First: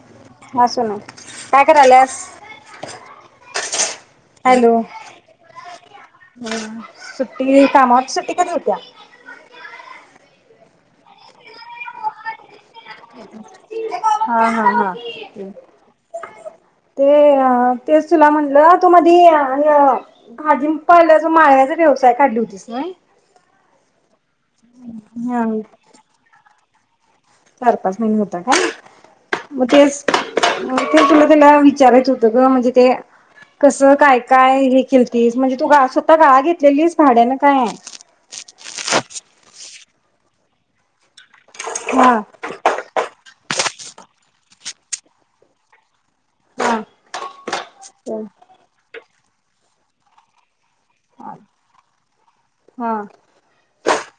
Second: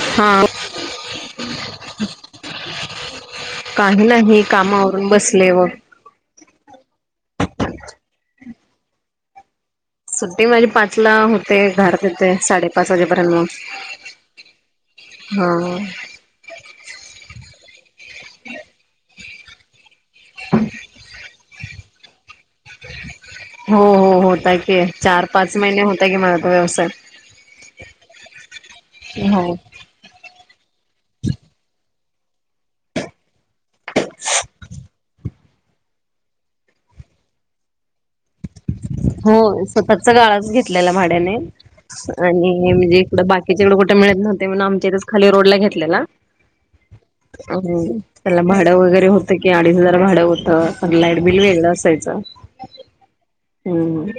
हा काय करायल्यास? काही नाही हॅलो काम आवरून बसले बघ ती कामावरती सुट्टी कधी होतेय? सुट्टी माझी पाचला होते घरात येते साडे पाचला हा हा हा हा ते अ तेच तुला म्हटलं तू मधी भाजी पाल्याच माळव्याचा व्यवसाय काढली होतीस नई? हो हो हो होता की चार पाच महिने होता की माझा तो व्यवसाय तर चार पाच महिने होता काय हो मग तेच मग तेच तुला त्याला विचारायचं होतं ग म्हणजे ते? कसं काय काय हे केलतीस? केलतीस म्हणजे तू स्वतः गाळ घेतलेलीस भाड्यान काय? हो स्वतःचा गाळाच घेतलेला भाड्याने? हा. आणि म्हणजे इकडं बाकी दुसरीकडे कुठे मिळत नव्हते म्हण आमच्या इथच खाली रोड ला घेतलेला हा. त्याला भाड वगैरे होत बग की अडीच हजार भाडं होतं पण लाईट बिल वेगळं असायचं हां. हंम.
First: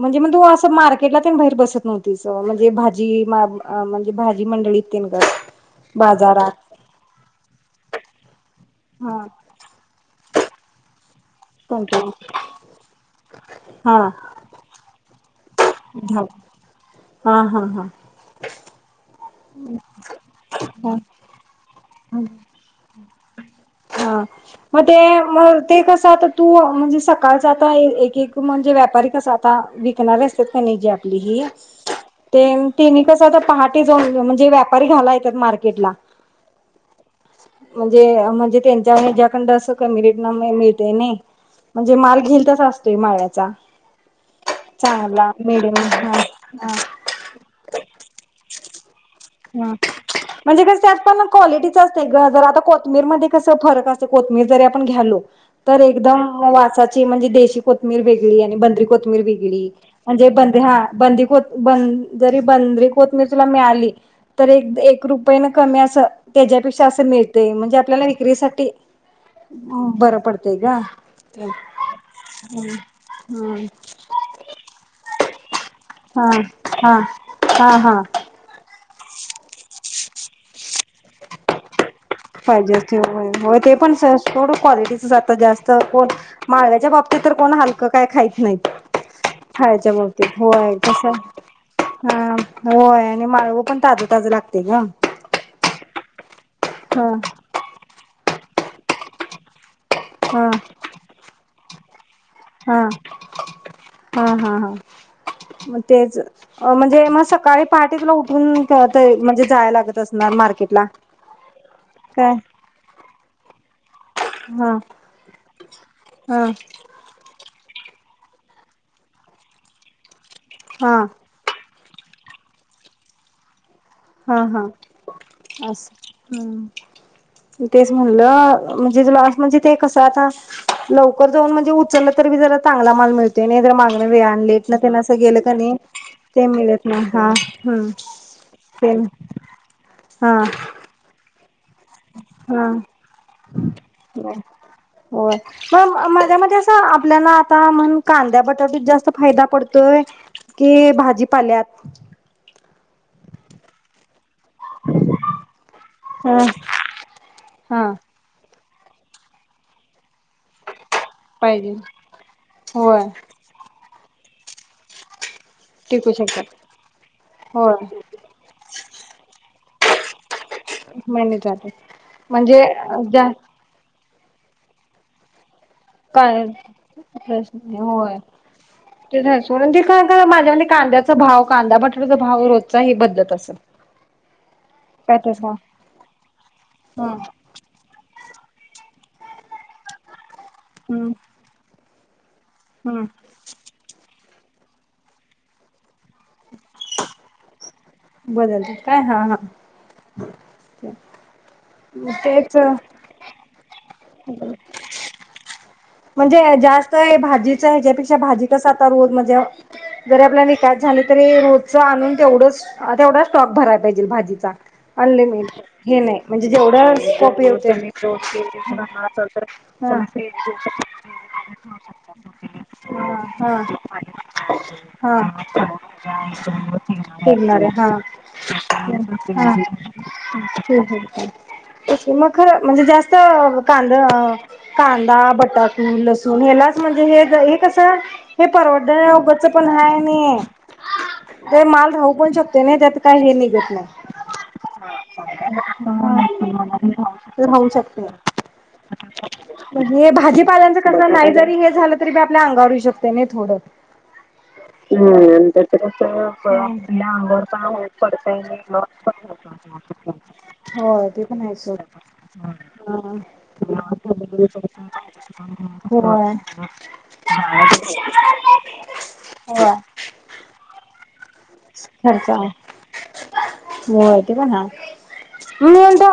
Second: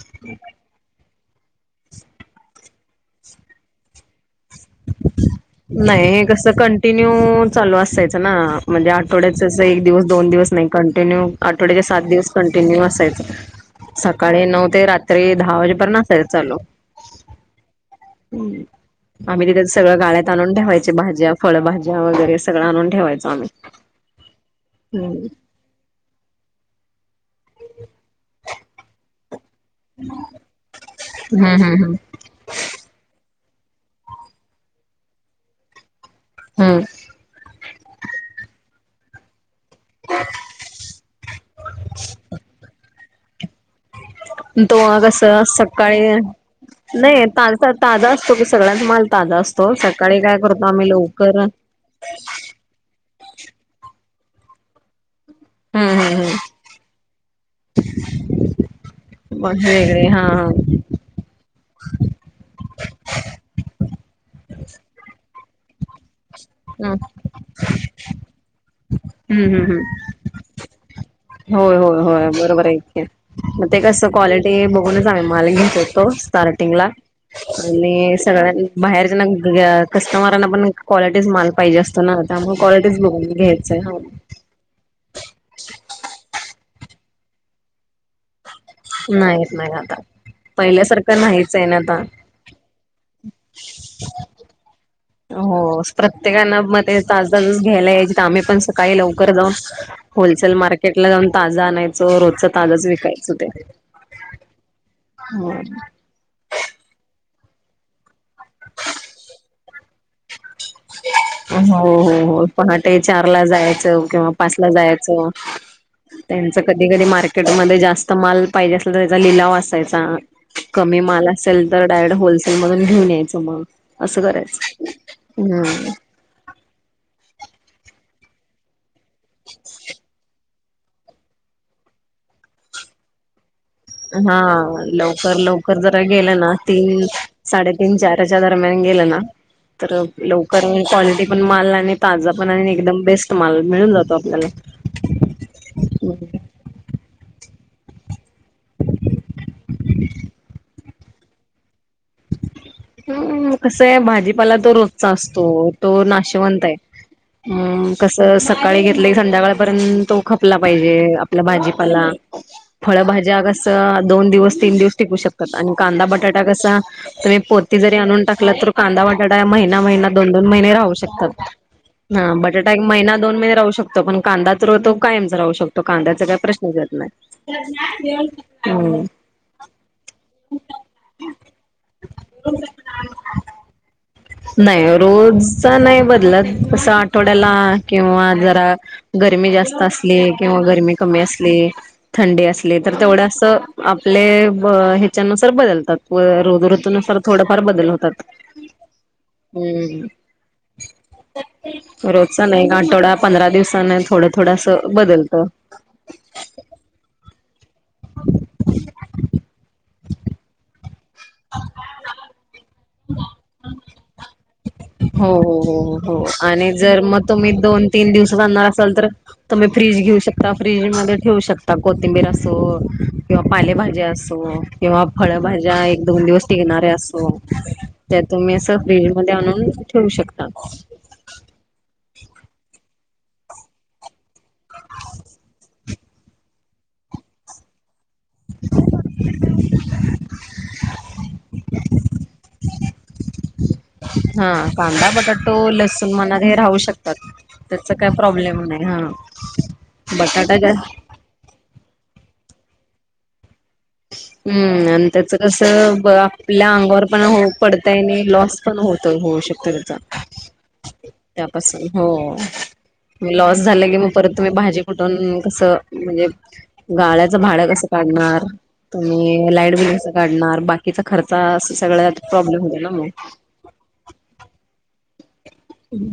म्हणजे मग तु अस मार्केटला ते [unintelligible] बाहेर बसत नव्हती म्हणजे भाजी म्हणजे भाजी मंड तेनगं नाही कस कंटिन्यू.. चालू असत. चयचं ना म्हणजे हा आठवड्याच जस एक दिवस दोन दिवस नही कंटिन्यू आठवड्याचे सात कंटिन्यू दिवस कंटिन्यू असायच. हा सकाळी नऊ ते रात्री दहा वाजेपर्यंन झालं असायचं चालू. हा हा हा हा आमी तिथच सगळ्या गाळ्यात ठवायचे भाज्या फळ भा हूं हां म ते हम्म मग ते कस आता तू म्हणून सकाळ ते आता एकेक म्हणजे व्यापारी कसा ता विकणारे असत्यात क नायी जी आपली जी हम्म हम्म तेनी कस आता पहात [unintelligible] तरी घालायेत्यात मार्केटला हम्म म्हणजे म्हणजे त्येन ज्याच तेज्याकंड अस कमी रेटन म मिळतोय नी म्हंजे माल घेऊ तसा असतो ते माळ्याचा तो कस चांगला मिडियम सकाळी हा हा नाई कालचा ताजा असतो ग सगळा मग. ह म्हणजे कस असत ना लवकर क्वालिटीच असते ग जर आता कोथमीर मध्ये कस फरक अस कोथमिर जरी आपण घ्यालो. तर हम्म एकदम हम्म वासाची म्हणजे देशी कोथमीर वेगळी आणि बंदरी कोथमीर हम्म वेगळी वेगळे हा म्हणजे बंद हा बंद ब जरी बंदरी कोथमीर तुला मिळाली. तर एक एक रुपये न कमी असं त्याच्यापेक्षा हम्म अस मिळतय म्हणजे आपल्याला विक्रीसाठी हम्म हम्म हम्म बरं पडतंय ग. ते होय होय होय बरोबर आहे की मग ते कस क्वालिटी बघूनच आम्ही माल घेत असतो हा स्टार्टिंगला हा हा हा हा आणि सगळ्यां बा बाहेरच्याना कस्टमरांना पण एक पाहिजे बघून असतंय ते घ्यायचंय पण थोड क्वालिटीचच आता जास्त पण माळव्याच्या बाबतीत तर कोण हलकं काय खाइत नाइत. नाहीत नाही खायच्या आता. बाबतीत होय कस पहिल्यासारखं नाहीच आहे ना आता. ह होय आणि माळवं पण ताज ताज लागतेय ग हो स्ट्रक प्रत्येकाना म ते हा तास ताजच घ्यायला याचे तर आम्ही पण स [unintelligible] हा होलसेल मार्केट ला जाऊन ताजा आणाय हा हा हा हा हो मग तेच म्हणजे म सग सकाळी पहाटेेत ना उठून पळतय म्हणजे जाय लागत असणार मार्केट हो हो हो पहाटे चारला जायचं. [unintelligible] किंवा पाचला हा जायच हा त्यांच कधी कधी मार्केटमध्ये जास्त तो माल पाहिजे असेल तर त्याचा लिलाव असायचा. कमी हा माल असेल तर डायरेक्ट होलसेल मधून घेऊन यायचं मग असं हा हा करायचं. हम्म [unintelligible] तेच म्हणलं तु लाज म्हणजे ते कसं आता लवकर जाऊन म्हणजे उचललं तरी जरा चांगला माल मिळतो. हा लवकर नाही लवकर जरा गेलं ते ना मिळत नाही तीन हा हम्म साडेतीन चारच्या दरम्यान ते गेलं ना तर हा लवकर ते पण माल ताजा पण हा आणि एकदम बेस्ट माल मिळून जातो आपल्याला. हो मग माझ्या मते आपल्याला आ का म्हणून कांद्यात बटाटुत जास्त फायदा पडतोय की भाजीपाल्यात हम्म कसं आहे भाजी भला तो रोज असतो तो हा नाशवंत आहे हा कसं [unintelligible] खपला पाहिजे आपल्या पाहिजे भाजीपाला होय फळभाज्या कस दोन दिवसीन दिवस टिकू शक आणि कांदा टिकू बटाटा शकतात कसा तुम्ही पो किती होय जरी आणून टाकलं तर कांदा बटाटा महिना दोन महिना राहू महिने शकतात जातात म्हणजे बटाटा एक दोन जास्त महिने राहू शकतात कांदाच तो कायम राहू शकतो कांद्याचा काय काही प्रश्नच येत होय नाही हम्म ते म्हणून ते काय माझ्या कांद्याचा भाव कांदयाचा बटाड्याचा भाव रोजचा बदलत असेल नाही काय तर सांग रोज नाही बदलत अस हा आठवड्याला किंवा जरा गर्मी जास्त असली किंवा गरमी हम्म कमी असली थंडी असली तर हम्म तेवढं अस आपले ह्याच्यानुसार बदलतात व रु ऋतूनुसार थोडं [inaudible] बदलते काय ह हा हम्म ह रोजचा नाही आठवडा पंधरा दिवस थोडं थोडं असं बदलतं म्हणजे जास्त भाजी रोजच्या ह्याच्यापेक्षा भाजीतच आता रोज म्हणजे जरी आपल्या [inaudible] झाले तरी रोजच आणून तेवढंच तेवढा स्टॉक भरायला पाहिजे भाजीचा हो हो अनलिमिटेड हे हो नाही हो म्हणजे [unintelligible] आणि जर मग तुम्ही दोन तीन दिवसात आणणार असाल [inaudible] मध्ये ठेवू शकता कोथिंबीर असो किंवा पालेभाज्या असो किंवा हा फळभाज्या एक दोन दिवस टिकणाऱ्या असो [unintelligible] कांद त्या तुम्ही असं फ्रीज मध्ये आणून ठेवू शकता अ कांदा बटा त लसूण हेलाच म्हणजे हे हे कसं हे परवड पण हाय आणि ते माल राहू पण शकते नाही त्यात काही हे निघत नाही हा कांदा [inaudible] बटाटो लसूण म्हणा हे राहू शकतात राहू त्याचा शकते काय प्रॉब्लेम नाही हा पण हे भाजी बटाटा जा पहिल्यांदा कसं नाही जरी हे झाल तरी अंगावर येऊ शकते नाही थोडं हम्म आणि त्याच कसं आपल्या अंगावर पण पडताय नाही लॉस पण होत होऊ शकत त्याचा होय ते पण आहे सोड. त्यापासून हो म लॉस झाला की मग परत तुम्ही हा. भाजी कुटून कसं म्हणजे होय गाळ्याचं भाडं कसं काढणार तुम्ही होय लाईट बिल कस काढणार बाकीचा खर्च? अस सगळ्यात खर्च आहे प्रॉब्लेम होतो ना मग? म्हणून तो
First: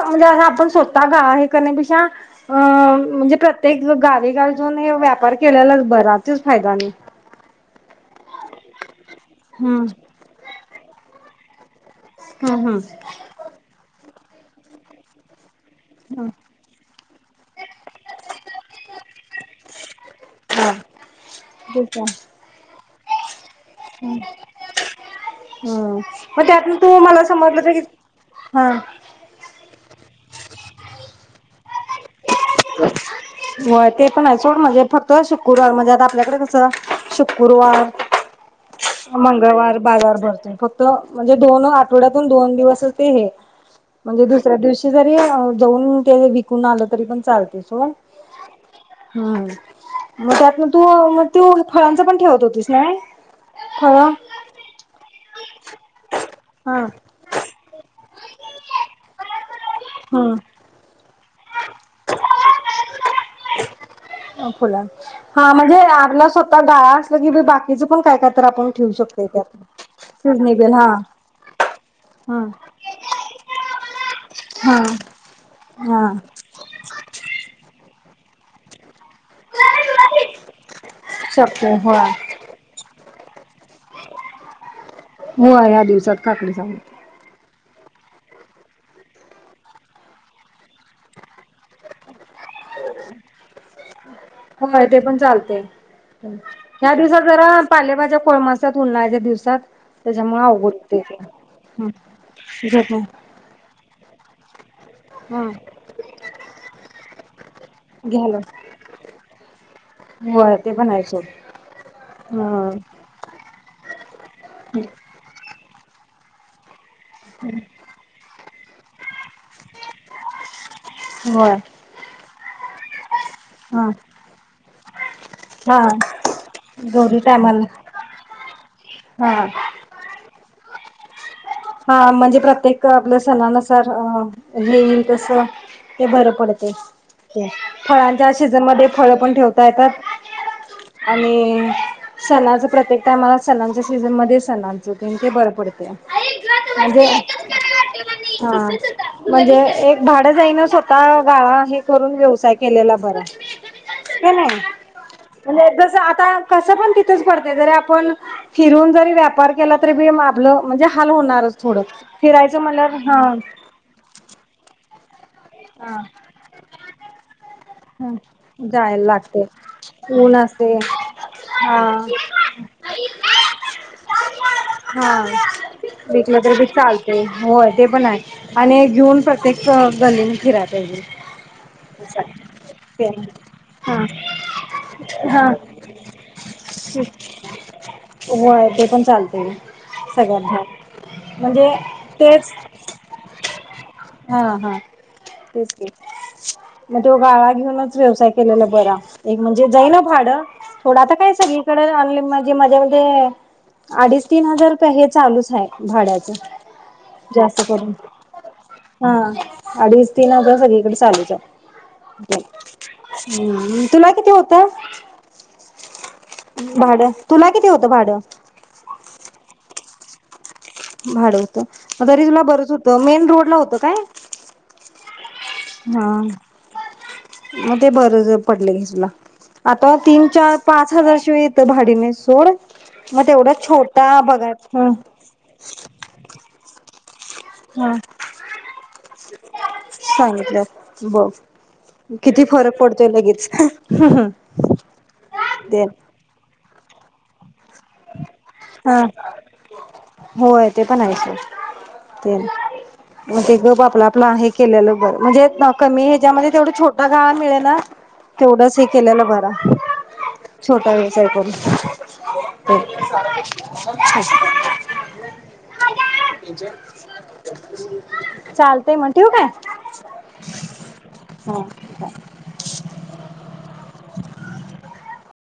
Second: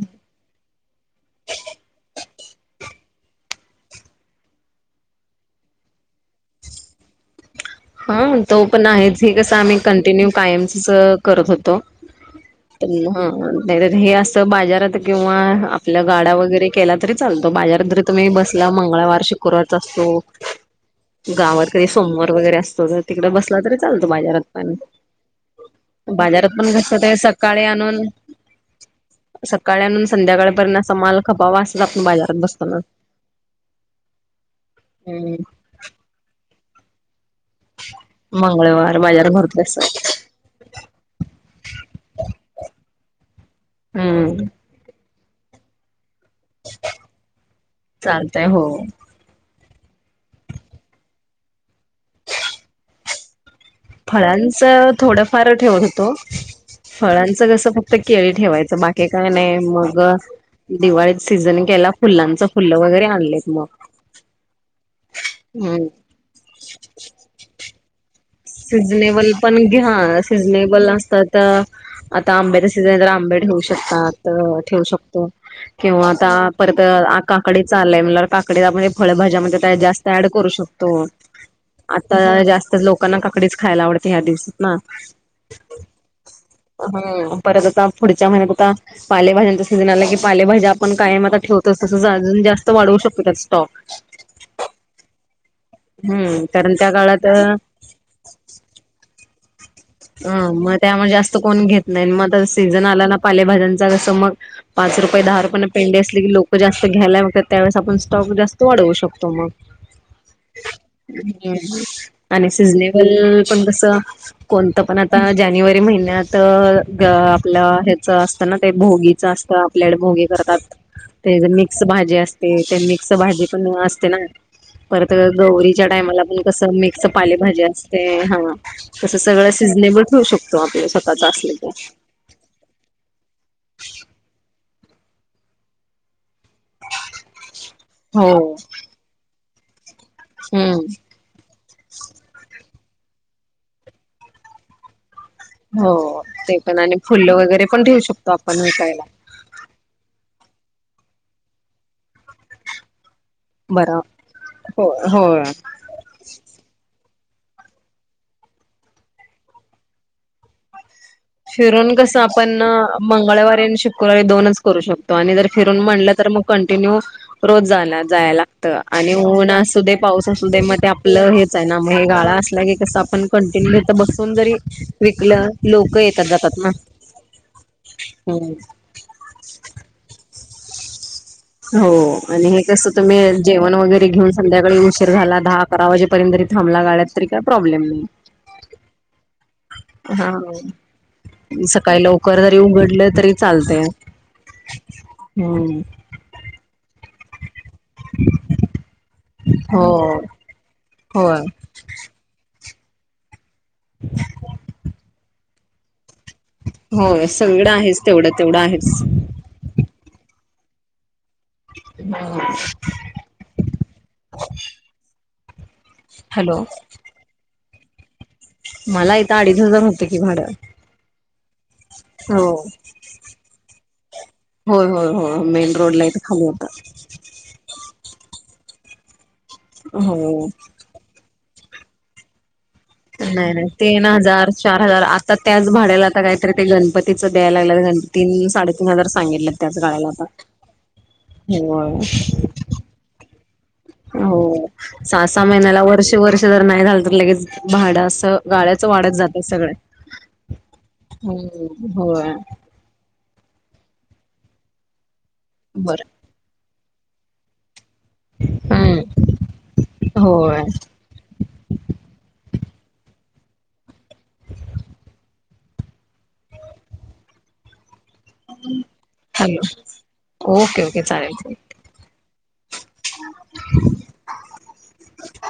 आपण सोता गाळा हे करण्यापेक्षा अ म्हणजे प्रत्येक गावी गावी जाऊन हे व्यापार केलेलाच बरा तेच फायदा आणि हा तो पण आहेच हे कस आम्ही हम्म कंटिन्यू कायमच करत होतो हम्म तो [inaudible] ह नाही हे अस बाजारात किंवा आपला हम्म गाड्या वगैरे केला तरी चालत तो बाजार जरी तुम्ही बसला मंगळवार शुक्रवारच असतो हा गावत कधी तेच की सोमवार वगैरे असत तो जर तिकडे बस बसला तरी चालतो बाजारातपण हम् मग त्यातन तू मला समजलं तर की हा सकाळ आणून संध्याकाळपर्यंत असा माल खपावा असत आपण बाजारात बसतो ना? होय ते पण आहे सोड म्हणजे फक्त हम्म शुक्रवार म्हणजे आता आपल्याकडे कसं शुक गुरुवार मंगळवार बाजार भरतो मंगळवार अस बाजार भरतोय फक्त म्हणजे दोन आठवड्यातून दोन दिवस ते हे म्हणजे हम्म दुसऱ्या दिवशी जरी जाऊन ते विकून आलं तरी पण चालते सो चालतय हो. मग त्यातन तू मग तू फळांच पण ठेवत होतीस नव्हे? फळांचं थोडं फारं ठेवत होतो हा फळांचं कसं फक्त फक्त केळी ठेवायचं बाकी काय नाही मग हम्म दिवाळी सीझन केला फुलांच फुलं वगैरे आणलेत मग फुला हा म्हणजे हम्म आपला स्वतः गडाळा असलं की बाकी तिच पण काय तर आपण ठेवू शकतोय सीझनेबल पण त्यात घ्या सिजनेबल हा सिझनेबल असत तर आता हा आंब्याच सीझन आहे तर आंबे ठेवू शकतात हा ठेवू शकतो हा किंवा आता परत आ काकडी च म्हटल्यावर काकडी आप फळ्याभज्यामध्ये जास्त ऍड करू शकतो शकतोय होय. आता जास्तच लोक लोकांना काकडीच खायला आवते ह्या दिवसात ना हो ह्या दिवसात काकडी चांगली ह परत आता पुढच्या महिन्यात आता पालेभाज्यांचा सीझन आला की पालेभाजी आपण कायम आता ठेवतो तस अजून जास्त वाढवू शकतो स्टॉक होय ते पण चालते. हम्म कारण त्या ह्या दिवसात काळात जरा पालेभाज्या कोळमासत्यात उन्हान ह्या ज्या दिवसात ह त्याच्यामुळे अवघड मग होतंय त्यामुळे ते. जास्त कोण हं घेत नाही मग आ सीझन घेत नाही. आला ना पालेभाज्यांचा कसं मग पाच रुपये दहा हं रुपयाेने पेंडे असले की लोक जास्त घ्यायलाय मग त्यावेळेस आपण स्टॉक घ्यायला जास्त वाढवू शकतो मग होय ते पण आहे सोड. [inaudible] आणि हं सिजनेबल [unintelligible] कोणत पण आता जानेवा महिन्यात ग आपल ह्याच ते न ते भोगी असत आपल्याड भोगे करतात त्याजी होय मिक्स भाजी अस ते मिक्स भाजी पण हं असते ना परत हा. गौरीच्या टायमाला पण कस मिक्स गौरी पालेभाजी टायमाला असते हा हा सगळ सिझनेबल ठेऊ शकतो आप स्वतःच असल की हा म्हणजे प्रत्येक आपल्या सणानुसार अ अ हे येईल तस ते बर पड [inaudible] हो फळांच्या सीझनमध्ये फळ पण ठेव काय काय? हम्म आणि सणाच प्रत्येक टायमाला सणांच्या सीझनमध्ये सणांच ते बर पडतय. हो ते पण आणि म्हण फुलं वगैरे पण ठेवू शकतो हा आपण विकायला म्हणजे एक भाड [unintelligible] स्वतः गाळा हे करून व्यवसाय केलेला बरा बरं नाय नाय हो हो म्हणजे जस आता कस पण त [unintelligible] आपण फिरून जरी व्यापार केला तरी बी आपल म्हणजे हाल होत फिरून कस आपण मंगळवारी आणि शुक्रवारी दोनच करू शकतो तो आणि जर फिरून हा म्हणल तर मग कंटिन्यू रोज जाना जायला लागत जायला आणि लागतय ऊन असुदे पाऊस ऊन असुदे, मग असतय ते आपल हेच आहे ना मग हे हा गाळा असला की कस आपण कंटिन्यू हित बस हून जरी विकल्यात लोक येत कुट तरी ते चालतय होय ते पण हाय हम्म आणि घेऊन प्रतेक गल्लीत आणि फिराय पाहिजे. हो, असं आहे आणि हे कसं ते तुम्ही जेवण हा वगैरे घीऊन संध्याकाळी उशीर झाला हा दहा, अकरा वाजेपर्यंत तरी थांबला गाड्यात काय प्रॉब्लेम नाही होय ते पण चालतय हा सगळ्यात भारी म्हणजे सकाळी लवकर तेच जरी उघडल तरी चालतेअ हा हा तेच की हि मग त्यो गाळ्यात हणूनच व्यवसाय केलेला बरा एक म्हणजे हो. जाईना भाडं थोडं आता काय होय सगळीकडे राहिली माझे मजा त अडीच तीन हजार रुपये हे चालूच हाय भाड्यात हो न सगळीकडं आहेच तेवढं तेवढं आहे. हा, अडीच तीन हजार सगळीकडे चालूच आहे. हम्म, तुला किती होतंय? हॅलो भाडं तुला किती होतं भाडं? न हजार होतं की भाडं. भाडं मग तरी तुला हो बरच होतं, मेन रोडला होत काय? होय होय होय मेन रोड ला हा, इथ खाली होता. मग ते बर ज पडलय की तुला आता तीन हो. चार पाच हजार शिवाय इ तर‌ भाडी नाहीत सोड. मग नाही तेवढ्यात नाही तीन छोटा हजार चार बघायचा हजार त्याच भाड्याला आता काहीतरी ते गणपत तीचं द्याय हा लागलेत तीन साडे सांगितलं बघ होय किती फरक पडतोय लगेच हे हो सहा-सहा महिन्याला, वर्षे-वर्ष जर नाही झालं तर लगेच भाडं असं गाळ्याचं हा वाढत जातंय सगळं होय ते पण आहे सोड. हम होय. नाही केलेलं बरं. म्हणजे कमी बरं ह्याच्यामध्ये तेवढं छोट बघा मिळे ना तेवढंच हे हम्म केलेलं बारा. होय छोटा व्यवसाय करून. ते [inaudible] चालतंय मग ठिऊ काय? हॅलो ओके ओके चालेल